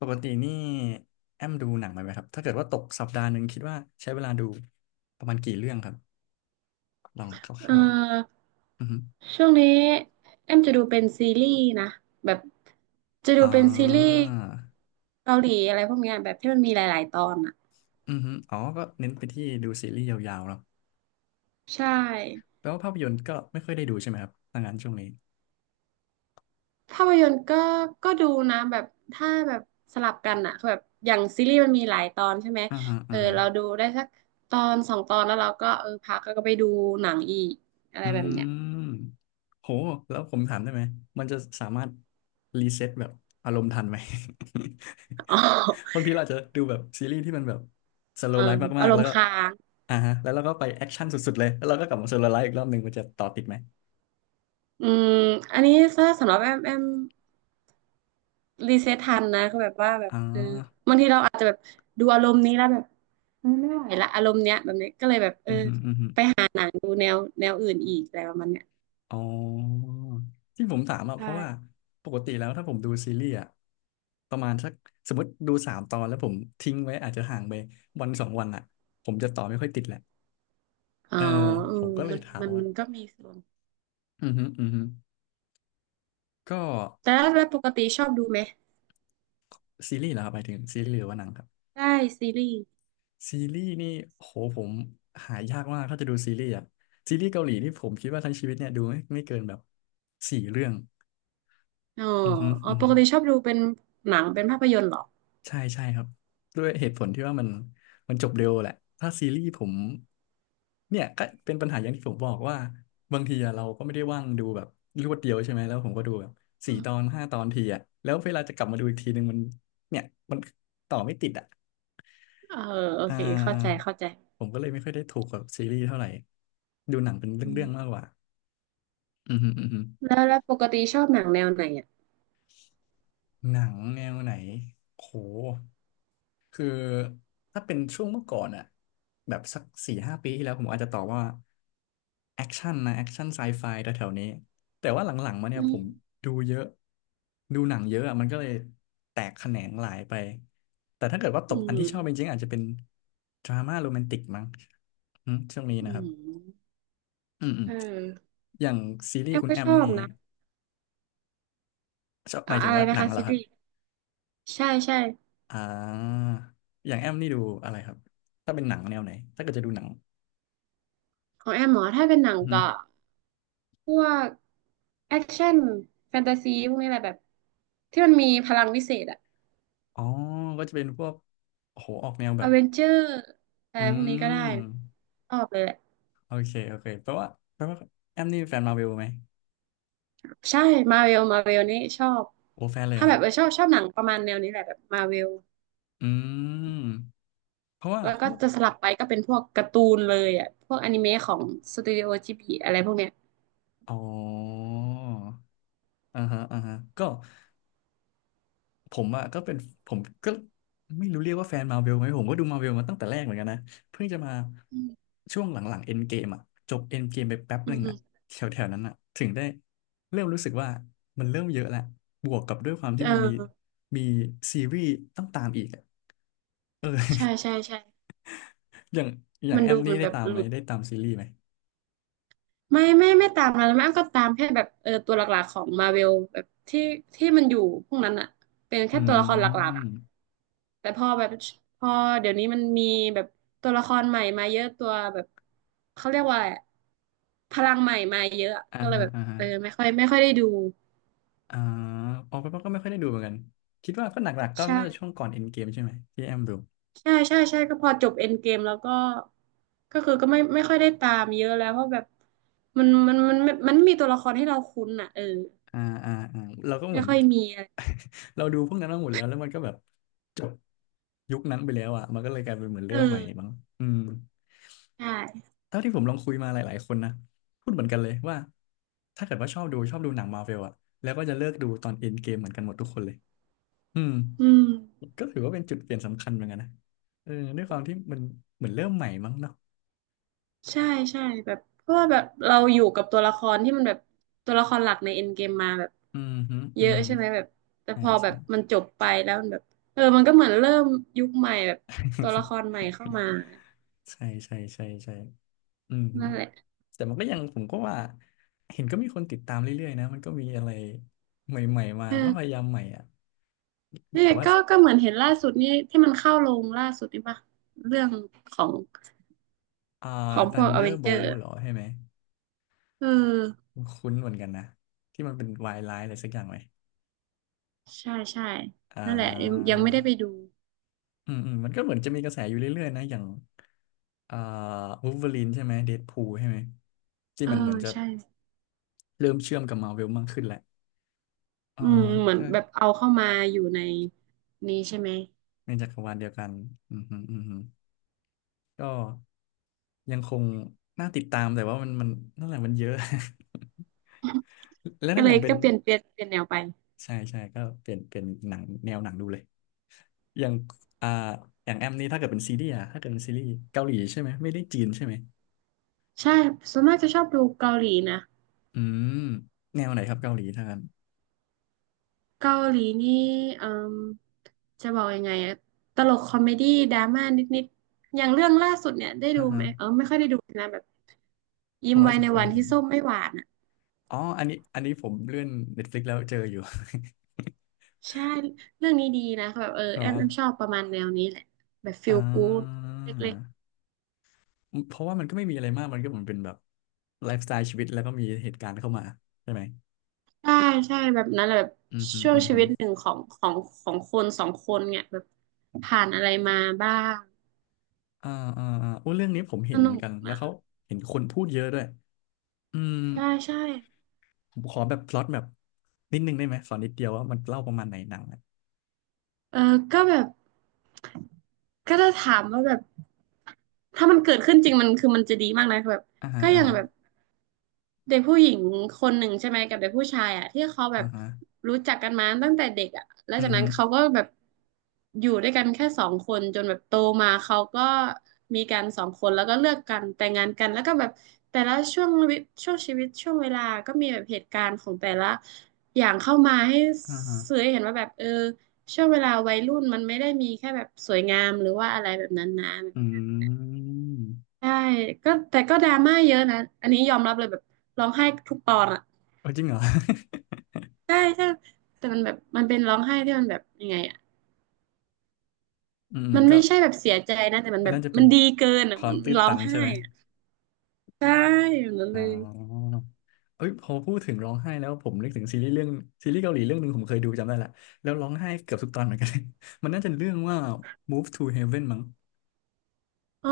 ปกตินี่แอมดูหนังไหมครับถ้าเกิดว่าตกสัปดาห์หนึ่งคิดว่าใช้เวลาดูประมาณกี่เรื่องครับลองคเอ่ร่าวอๆอือฮึช่วงนี้แอมจะดูเป็นซีรีส์นะแบบจะดูอ่เป็นซีรีส์าเกาหลีอะไรพวกเนี้ยแบบที่มันมีหลายๆตอนอ่ะอือฮึอ๋อก็เน้นไปที่ดูซีรีส์ยาวๆเนาะใช่แปลว่าภาพยนตร์ก็ไม่ค่อยได้ดูใช่ไหมครับถ้างั้นช่วงนี้ภาพยนตร์ก็ดูนะแบบถ้าแบบสลับกันอ่ะคือแบบอย่างซีรีส์มันมีหลายตอนใช่ไหมอ่าฮะเออ่าอฮะ เราดูได้สักตอนสองตอนแล้วเราก็เออพักแล้วก็ไปดูหนังอีกอะไรอืแบบเนี้ย มโหแล้วผมถามได้ไหมมันจะสามารถรีเซ็ตแบบอารมณ์ทันไหม อ๋อ บางทีเราอาจจะดูแบบซีรีส์ที่มันแบบสเอโล w อ l ไลฟ์มาอากรๆแล้มวณ์ก็ค้างอ่าฮะแล้วเราก็ไปแอคชั่นสุดๆเลยแล้วเราก็กลับมาสโล w l ไลฟ์อีกรอบหนึ่งมันจะต่อติดไหมอืมอันนี้ถ้าสำหรับแอมรีเซ็ตทันนะก็แบบว่าแบอ่บเออาบางทีเราอาจจะแบบดูอารมณ์นี้แล้วแบบเออไม่ไหวละอารมณ์เนี้ยแบบเนี้ยก็เลยแบบเออือมฮึอืมฮึหาหนังดูแนวอื่นอีกอะไรประมาณเนี้ยอ๋อที่ผมถามอ่ะเพราะว่าใช่ปกติแล้วถ้าผมดูซีรีส์อ่ะประมาณสักสมมติดูสามตอนแล้วผมทิ้งไว้อาจจะห่างไปวันสองวันอ่ะผมจะต่อไม่ค่อยติดแหละ อ๋อเออเอผอมก็เลมัยนถามมันว่ามันก็มีส่วนอือฮึอือฮึก็แต่แล้วแล้วปกติชอบดูไหมซีรีส์เหรอครับหมายถึงซีรีส์หรือว่าหนังครับได้ซีรีส์ซีรีส์นี่โหผมหายากมากถ้าจะดูซีรีส์อะซีรีส์เกาหลีนี่ผมคิดว่าทั้งชีวิตเนี่ยดูไม่เกินแบบสี่เรื่องอ๋ออือฮึอ๋ออือปฮึ กติชอบดูเป็นหนังเป็นภาพยนตร์เหรอใช่ใช่ครับด้วยเหตุผลที่ว่ามันมันจบเร็วแหละถ้าซีรีส์ผมเนี่ยก็เป็นปัญหาอย่างที่ผมบอกว่าบางทีอะเราก็ไม่ได้ว่างดูแบบรวดเดียวใช่ไหมแล้วผมก็ดูแบบสี่อืตอมนห้าตอนทีอะแล้วเวลาจะกลับมาดูอีกทีนึงมันเนี่ยมันต่อไม่ติดอะเออโออ่เคเข้าใจาเข้าใจผมก็เลยไม่ค่อยได้ถูกกับซีรีส์เท่าไหร่ดูหนังเป็นอืเรื่องๆมากมกว่าอืมฮึอืมฮึ แล้วปกติชอบหนังแนวไหนอ่ะหนังแนวไหนโหคือถ้าเป็นช่วงเมื่อก่อนอะแบบสักสี่ห้าปีที่แล้วผมอาจจะตอบว่าแอคชั่นนะแอคชั่นไซไฟแถวๆนี้แต่ว่าหลังๆมาเนี่อืยผมมดูเยอะดูหนังเยอะอะมันก็เลยแตกแขนงหลายไปแต่ถ้าเกิดว่าตอืกอันที่ชอบจมริงๆอาจจะเป็นดราม่าโรแมนติกมั้งอืมช่วงนี้อืนะครับมอืมอืมเอออย่างซีรีแอส์มคุณก็แอชมอนี่บนะ ชอบหมายถึอะงไรว่าหนะนังคะเหรซีอครัรีบ ส์ใช่ใช่อ่า อย่างแอมนี่ดูอะไรครับ ถ้าเป็นหนังแนวไหน ถ้าเกิดจะดูหนังของแอมหมอถ้าเป็นหนังอือหือก็พวกแอคชั่นแฟนตาซีพวกนี้แหละแบบที่มันมีพลังวิเศษอะอ๋อก็จะเป็นพวกโอ้โหออกแนวแบอบ เวนเจอร์อะอืไรพวกนี้ก็ได้ม ชอบเลยแหละโอเค โอเคแปลว่าแปลว่าแอมนี่เป็นแฟนมาร์เวลไหม ใช่มาเวลนี่ชอบโอ้แฟนเลยเหรถ้าอคแบรับบ เออชอบหนังประมาณแนวนี้แหละแบบมาเวลอืม เพราะว่าแล้วก็เมื่อจะสลับไปก็เป็นพวกการ์ตูนเลยอะพวกอนิเมะของสตูดิโอจิบลิอะไรพวกเนี้ยอ๋ออ่าฮะอ่าฮะ ก็ ผมอ่ะก็เป็นผมก็ไม่รู้เรียกว่าแฟนมาเวลไหมผมก็ดูมาเวลมาตั้งแต่แรกเหมือนกันนะเพิ่งจะมาอืมช่วงหลังๆเอ็นเกมอ่ะจบเอ็นเกมไปแป๊บหอืมนึ่งอือ่ะมแถวๆนั้นอ่ะถึงได้เริ่มรู้สึกว่ามันเริ่มเยอะแล้วบวกกับด้วยความที่เอมันมีอมีซีรีส์ต้องตามอีกอะเออใช่ใช่อย่างอย่างมันแอดูมนี่มันได้แบบตามหไหมลุด ได้ตามซีรีส์ไหมไม่ตามแล้วแม่อ้ำก็ตามแค่แบบเออตัวหลักๆของมาเวลแบบที่มันอยู่พวกนั้นอะเป็นอืแค่ตัวละครหลักๆอะมแต่พอแบบพอเดี๋ยวนี้มันมีแบบตัวละครใหม่มาเยอะตัวแบบเขาเรียกว่าอะไรอะพลังใหม่มาเยอะอ่าก็เลยฮะแบบอ่าฮะเออไม่ค่อยได้ดูอ่าออกไปก็ไม่ค่อยได้ดูเหมือนกันคิดว่าก็หนักๆก็ใช่น่าจะช่วงก่อนเอ็นเกมใช่ไหมที่แอมดูใช่ใช่ก็พอจบเอ็นเกมแล้วก็ก็คือก็ไม่ค่อยได้ตามเยอะแล้วเพราะแบบมันมันไมมีตัวละครให้เราคุ้นอ่ะเอออ่าอ่าอ่าเราก็เหไม่มือน ค่อยมีอะไรเราดูพวกนั้นมาหมดแล้วแล้วมันก็แบบจบยุคนั้นไปแล้วอ่ะมันก็เลยกลายเป็นเหมือนเอเริ่มใหม่มั้งอ อืมใช่เท่าที่ผมลองคุยมาหลายๆคนนะพูดเหมือนกันเลยว่าถ้าเกิดว่าชอบดูหนังมาร์เวลอ่ะแล้วก็จะเลิกดูตอนเอ็นเกมเหมือนกันหมดทุกคนเลยอืมอืมก็ถือว่าเป็นจุดเปลี่ยนสำคัญเหมือนกันนะเออด้วยความที่มันเหมือนเริ่มใหม่มั้งเนาะใช่ ใช่แบบเพราะว่าแบบเราอยู่กับตัวละครที่มันแบบตัวละครหลักในเอ็นเกมมาแบบอืมฮึเยอืมอะฮึใช่ไหมแบบแต่ใช่พอแบใช่ บมันจบไปแล้วมันแบบเออมันก็เหมือนเริ่มยุคใหม่แบบตัวละค รใหม่เข้ามาใช่ใช่ใช่ใช่อืมฮึ นั่นแหละแต่มันก็ยังผมก็ว่าเห็นก็มีคนติดตามเรื่อยๆนะมันก็มีอะไรใหม่ๆมาเอมันอก็พยายามใหม่อ่ะเนี่แต่ยว่าก็เหมือนเห็นล่าสุดนี่ที่มันเข้าลงล่าสุดนี่ปะเรื่องของอ่า พวกอเวนเจอ Thunderbolt ร์เหรอใช่ไหมเออคุ้นเหมือนกันนะที่มันเป็นวายร้ายอะไรสักอย่างไหมใช่ใช่อ่นั่นแหละยังไม่ได้ไปาดูอืมอืมมันก็เหมือนจะมีกระแสอยู่เรื่อยๆนะอย่างอ่าวูล์ฟเวอรีนใช่ไหมเดดพูลใช่ไหมที่เออมันเหมือนจะใช่ เริ่มเชื่อมกับมาเวลมากขึ้นแหละอ่าอืมเหมือนก็แบบเอาเข้ามาอยู่ในนี้ใช่ไหมในจักรวาลเดียวกันอืมฮึอืมฮึก็ยังคงน่าติดตามแต่ว่ามันนั่นแหละมันเยอะ แล้วก็นั่นเลอย่ายงเป็ก็นเปลี่ยนแนวไปใช่ใช่ก็เป็นหนังแนวหนังดูเลยอย่างอ่าอย่างแอมนี่ถ้าเกิดเป็นซีรีส์อะถ้าเกิดเป็นซีรีส์เกาหลีใช่ไหมไม่ได้จีนใช่ไหมใช่ส่วนมากจะชอบดูเกาหลีนะอืมแนวไหนครับเกาหลีถ้างั้นเกาหลีนี่เอ่มจะบอกยังไงอะตลกคอมเมดี้ดราม่านิดๆอย่างเรื่องล่าสุดเนี่ยได้อ่าดูฮะไหมเออไม่ค่อยได้ดูนะแบบผยิ้มมอาจไว้จะในเคยวันเห็ที่นส้มไม่หวานอ่ะอ๋ออันนี้ผมเลื่อน Netflix แล้วเจออยู่ ใช่เรื่องนี้ดีนะแบบเออ เหรอแอมชอบประมาณแนวนี้แหละแบบฟีอ่ลกู๊ดาเล็ก เพราะว่ามันก็ไม่มีอะไรมากมันก็เหมือนเป็นแบบไลฟ์สไตล์ชีวิตแล้วก็มีเหตุการณ์เข้ามาใช่ไหมใช่ใช่แบบนั้นแหละแบบอืมอืมช่วงอืมชีอืวิมตหนึ่งของของคนสองคนเนี่ยแบบผ่านอะไรมาบ้างอ่าอ่าอ่าโอ้เรื่องนี้ผมเห็สนเหมือนุนกกันแล้วนะเขาเห็นคนพูดเยอะด้วย อืมใช่ใช่ผมขอแบบพล็อตแบบนิดนึงได้ไหมสอนนิดเดียวว่ามันเล่าประมาณไหนหนังอ่ะเออก็แบบก็จะถามว่าแบบถ้ามันเกิดขึ้นจริงมันคือมันจะดีมากนะแบบอ่าฮะก็อ่ายังฮะแบบ เด็กผู้หญิงคนหนึ่งใช่ไหมกับเด็กผู้ชายอ่ะที่เขาแบอ่าบฮะรู้จักกันมาตั้งแต่เด็กอ่ะแล้วอืจามกฮึนั้นเขาก็แบบอยู่ด้วยกันแค่สองคนจนแบบโตมาเขาก็มีกันสองคนแล้วก็เลิกกันแต่งงานกันแล้วก็แบบแต่ละช่วงชีวิตช่วงเวลาก็มีแบบเหตุการณ์ของแต่ละอย่างเข้ามาให้อ่าฮะสื่อให้เห็นว่าแบบเออช่วงเวลาวัยรุ่นมันไม่ได้มีแค่แบบสวยงามหรือว่าอะไรแบบนั้นนะอืมใช่ก็แต่ก็ดราม่าเยอะนะอันนี้ยอมรับเลยแบบร้องไห้ทุกตอนอะ เออจริงเหรอ ใช่ใช่แต่มันแบบมันเป็นร้องไห้ที่มันแบบยังไงอ่ะ อืมมันก็ไม่ใช่แบบเสียใจนะแต่มันมันแบบน่าจะเป็มันนดีเกินคอ่ะวามัมนตื้นร้อตังนใช่ไห้ไหมอ่ะใช่อย่างนั้นอ๋เลยอเอ้ยพอพูดถึงร้องไห้แล้วผมนึกถึงซีรีส์เรื่องซีรีส์เกาหลีเรื่องหนึ่งผมเคยดูจำได้ละแล้วร้องไห้เกือบทุกตอนเหมือนกัน มันน่าจะเรื่องว่า Move to Heaven มั้งอ๋อ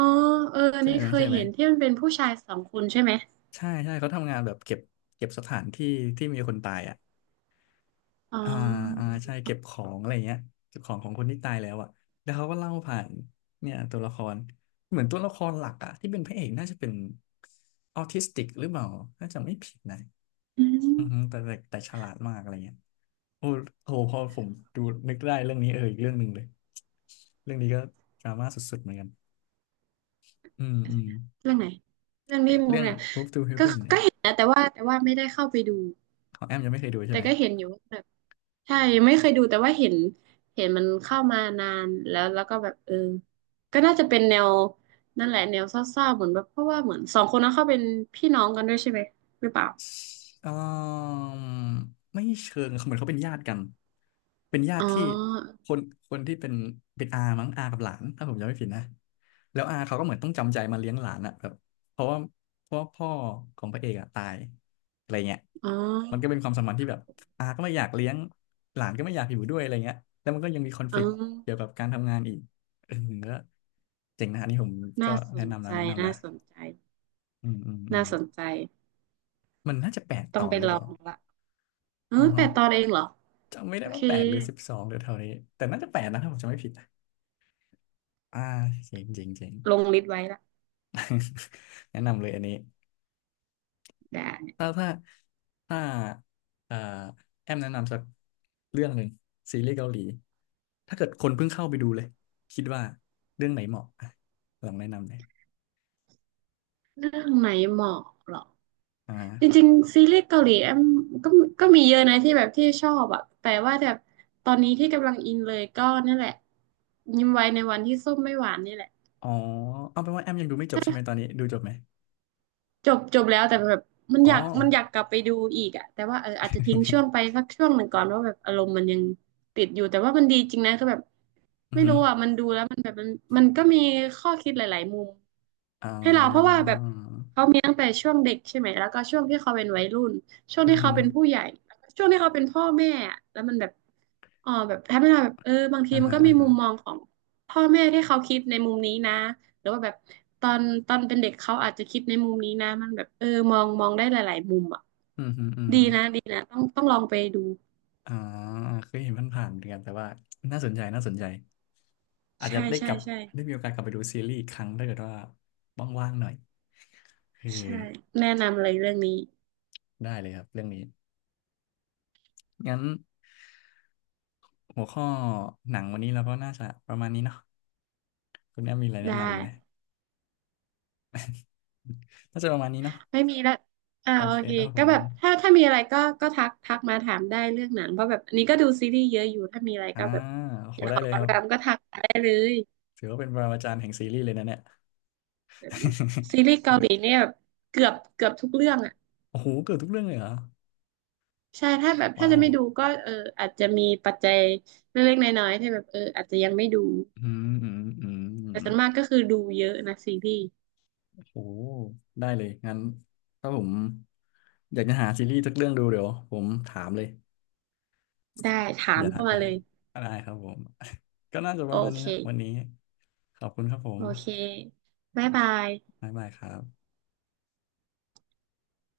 เอออันใช่นี้ไหมเคยใช่ไหมเห็นที่มันเป็นผู้ชายสองคนใช่ไหมใช่ใช่เขาทำงานแบบเก็บสถานที่ที่มีคนตายอ่ะ อ๋ออ่าอ่าใช่เก็บของอะไรเงี้ยเก็บของของคนที่ตายแล้วอ่ะแล้วเขาก็เล่าผ่านเนี่ยตัวละครเหมือนตัวละครหลักอ่ะที่เป็นพระเอกน่าจะเป็นออทิสติกหรือเปล่าน่าจะไม่ผิดนะอือืมอฮึแต่ฉลาดมากอะไรเงี้ยโอ้โหพอผมดูนึกได้เรื่องนี้เอออีกเรื่องหนึ่งเลยเรื่องนี้ก็ดราม่าสุดๆเหมือนกันอืมอืมเรื่องไหนเรื่องนี้เอ๊ะมุเรื่กอง เนี่ย Move to ก็ Heaven เนี่ก็ยเห็นนะแต่ว่าไม่ได้เข้าไปดูของแอมยังไม่เคยดูใช่แต่ไหม ก็เห็นอยู่ ใช่ไม่เคยดูแต่ว่าเห็นเห็นมันเข้ามานานแล้วแล้วก็แบบก็น่าจะเป็นแนวนั่นแหละแนวเศร้าๆเหมือนแบบเพราะว่าเหมือนสองคนนั้นเขาเป็นพี่น้องกันด้วยใช่ไหมหรือเปล่าเอ่อไม่เชิงเหมือนเขาเป็นญาติกันเป็นญาอ๋อติที่คนที่เป็นอามั้งอากับหลานถ้าผมจำไม่ผิดนะแล้วอาเขาก็เหมือนต้องจำใจมาเลี้ยงหลานอะแบบเพราะว่าเพราะว่าพ่อของพระเอกอะตายอะไรเงี้ยอ๋อมันก็เป็นความสัมพันธ์ที่แบบอาก็ไม่อยากเลี้ยงหลานก็ไม่อยากอยู่ด้วยอะไรเงี้ยแล้วมันก็ยังมีคอนฟ อ๋อ lict เกี่ยวกับการทำงานอีกเออก็เจ๋งนะอันนี้ผมก็น่าสแนะนนำนะใจแนะนำน่านะสนใจอืมอืมอืน่ามสนใจมันน่าจะแปดตต้อองนไปหรือลเปอล่างละเอออ๋อ แปดตอนเองเหรอจำไม่โอได้เคว่า8 หรือ 12หรือเท่านี้แต่น่าจะแปดนะถ้าผมจำไม่ผิดนะอ่าเจ๋งเจ๋งเจ๋ง ลงลิสต์ไว้ละ แนะนำเลยอันนี้ได้ถ้าถ้าถ้าเอ่อแอมแนะนำสักเรื่องหนึ่งซีรีส์เกาหลีถ้าเกิดคนเพิ่งเข้าไปดูเลยคิดว่าเรื่องไหนเหมาะอ่ะลองแนะนำเลยเรื่องไหนเหมาะเหรอ อจ่าริงๆซีรีส์เกาหลีแอมก็ก็มีเยอะนะที่แบบที่ชอบอะแต่ว่าแบบตอนนี้ที่กำลังอินเลยก็นั่นแหละยิ้มไว้ในวันที่ส้มไม่หวานนี่แหละอ๋อเอาเป็นว่าแอมยังดูไม่จบใช่ไหมตอนนี้ดูจบไหมจบจบแล้วแต่แบบมันอ๋อ อยากมันอยากกลับไปดูอีกอะแต่ว่าอาจจะทิ้งช่วงไป สักช่วงหนึ่งก่อนว่าแบบอารมณ์มันยังติดอยู่แต่ว่ามันดีจริงนะคือแบบ อือไม่หืรู้ออ่ะมันดูแล้วมันแบบมันก็มีข้อคิดหลายๆมุมอ๋ให้เราเพราะว่าอแบบเขามีตั้งแต่ช่วงเด็กใช่ไหมแล้วก็ช่วงที่เขาเป็นวัยรุ่นช่วงอือที่หืเขาอเป็นผู้ใหญ่แล้วก็ช่วงที่เขาเป็นพ่อแม่อะแล้วมันแบบอ๋อแบบทำให้เราแบบบางทีอ่ามันฮะก็อ่ามีฮะมุมมองของพ่อแม่ที่เขาคิดในมุมนี้นะหรือว่าแบบตอนตอนเป็นเด็กเขาอาจจะคิดในมุมนี้นะมันแบบมองได้หลายๆมุมอ่ะอือหืออือดีหือ นะดีนะต้องลองไปดูอ่าเคยเห็นผ่านๆเหมือนกันแต่ว่าน่าสนใจน่าสนใจอาจจะใช่ได้กใช่ลับใช่ได้มีโอกาสกลับไปดูซีรีส์อีกครั้งถ้าเกิดว่าว่างๆหน่อยเอใช่อแนะนำเลยเรื่องนี้ได้เลยครับเรื่องนี้งั้นหัวข้อหนังวันนี้เราก็น่าจะประมาณนี้เนาะคุณแอมมีอะไรแนะได้ นำอีกไหม น่าจะประมาณนี้เนาะไม่มีละอ่าโอโอเคเคครับผก็แบมบถ้ามีอะไรก็ก็ทักมาถามได้เรื่องหนังเพราะแบบอันนี้ก็ดูซีรีส์เยอะอยู่ถ้ามีอะไรอ่าก็แบบโอ้อโหยากขได้อเลยครัคำบถามก็ทักมาได้เลยถือว่าเป็นปรมาจารย์แห่งซีรีส์เลยนะเนี่ย แบบ ซีรีส์เกาหลีเนี่ยเกือบทุกเรื่องอ่ะโอ้โหเกือบทุกเรื่องเลยเหรอใช่ถ้าแบบถ้าว้าจะวไม่ดูก็อาจจะมีปัจจัยเล็กๆน้อยๆที่แบบอาจจะยังไม่ดูอืมอืมอืแต่ม ส่วนมากก็คือดูเยอะนะซีรีส์โอ้ได้เลยงั้นถ้าผมอยากจะหาซีรีส์สักเรื่องดูเดี๋ยวผมถามเลยได้ถาอมย่าทัเข้ากไปมาเลยได้ครับผม ก็น่าจะปโอระมาณนี้เคนะวันนี้ขอบคุณครับผโอมเคบ๊ายบายบ๊ายบายครับ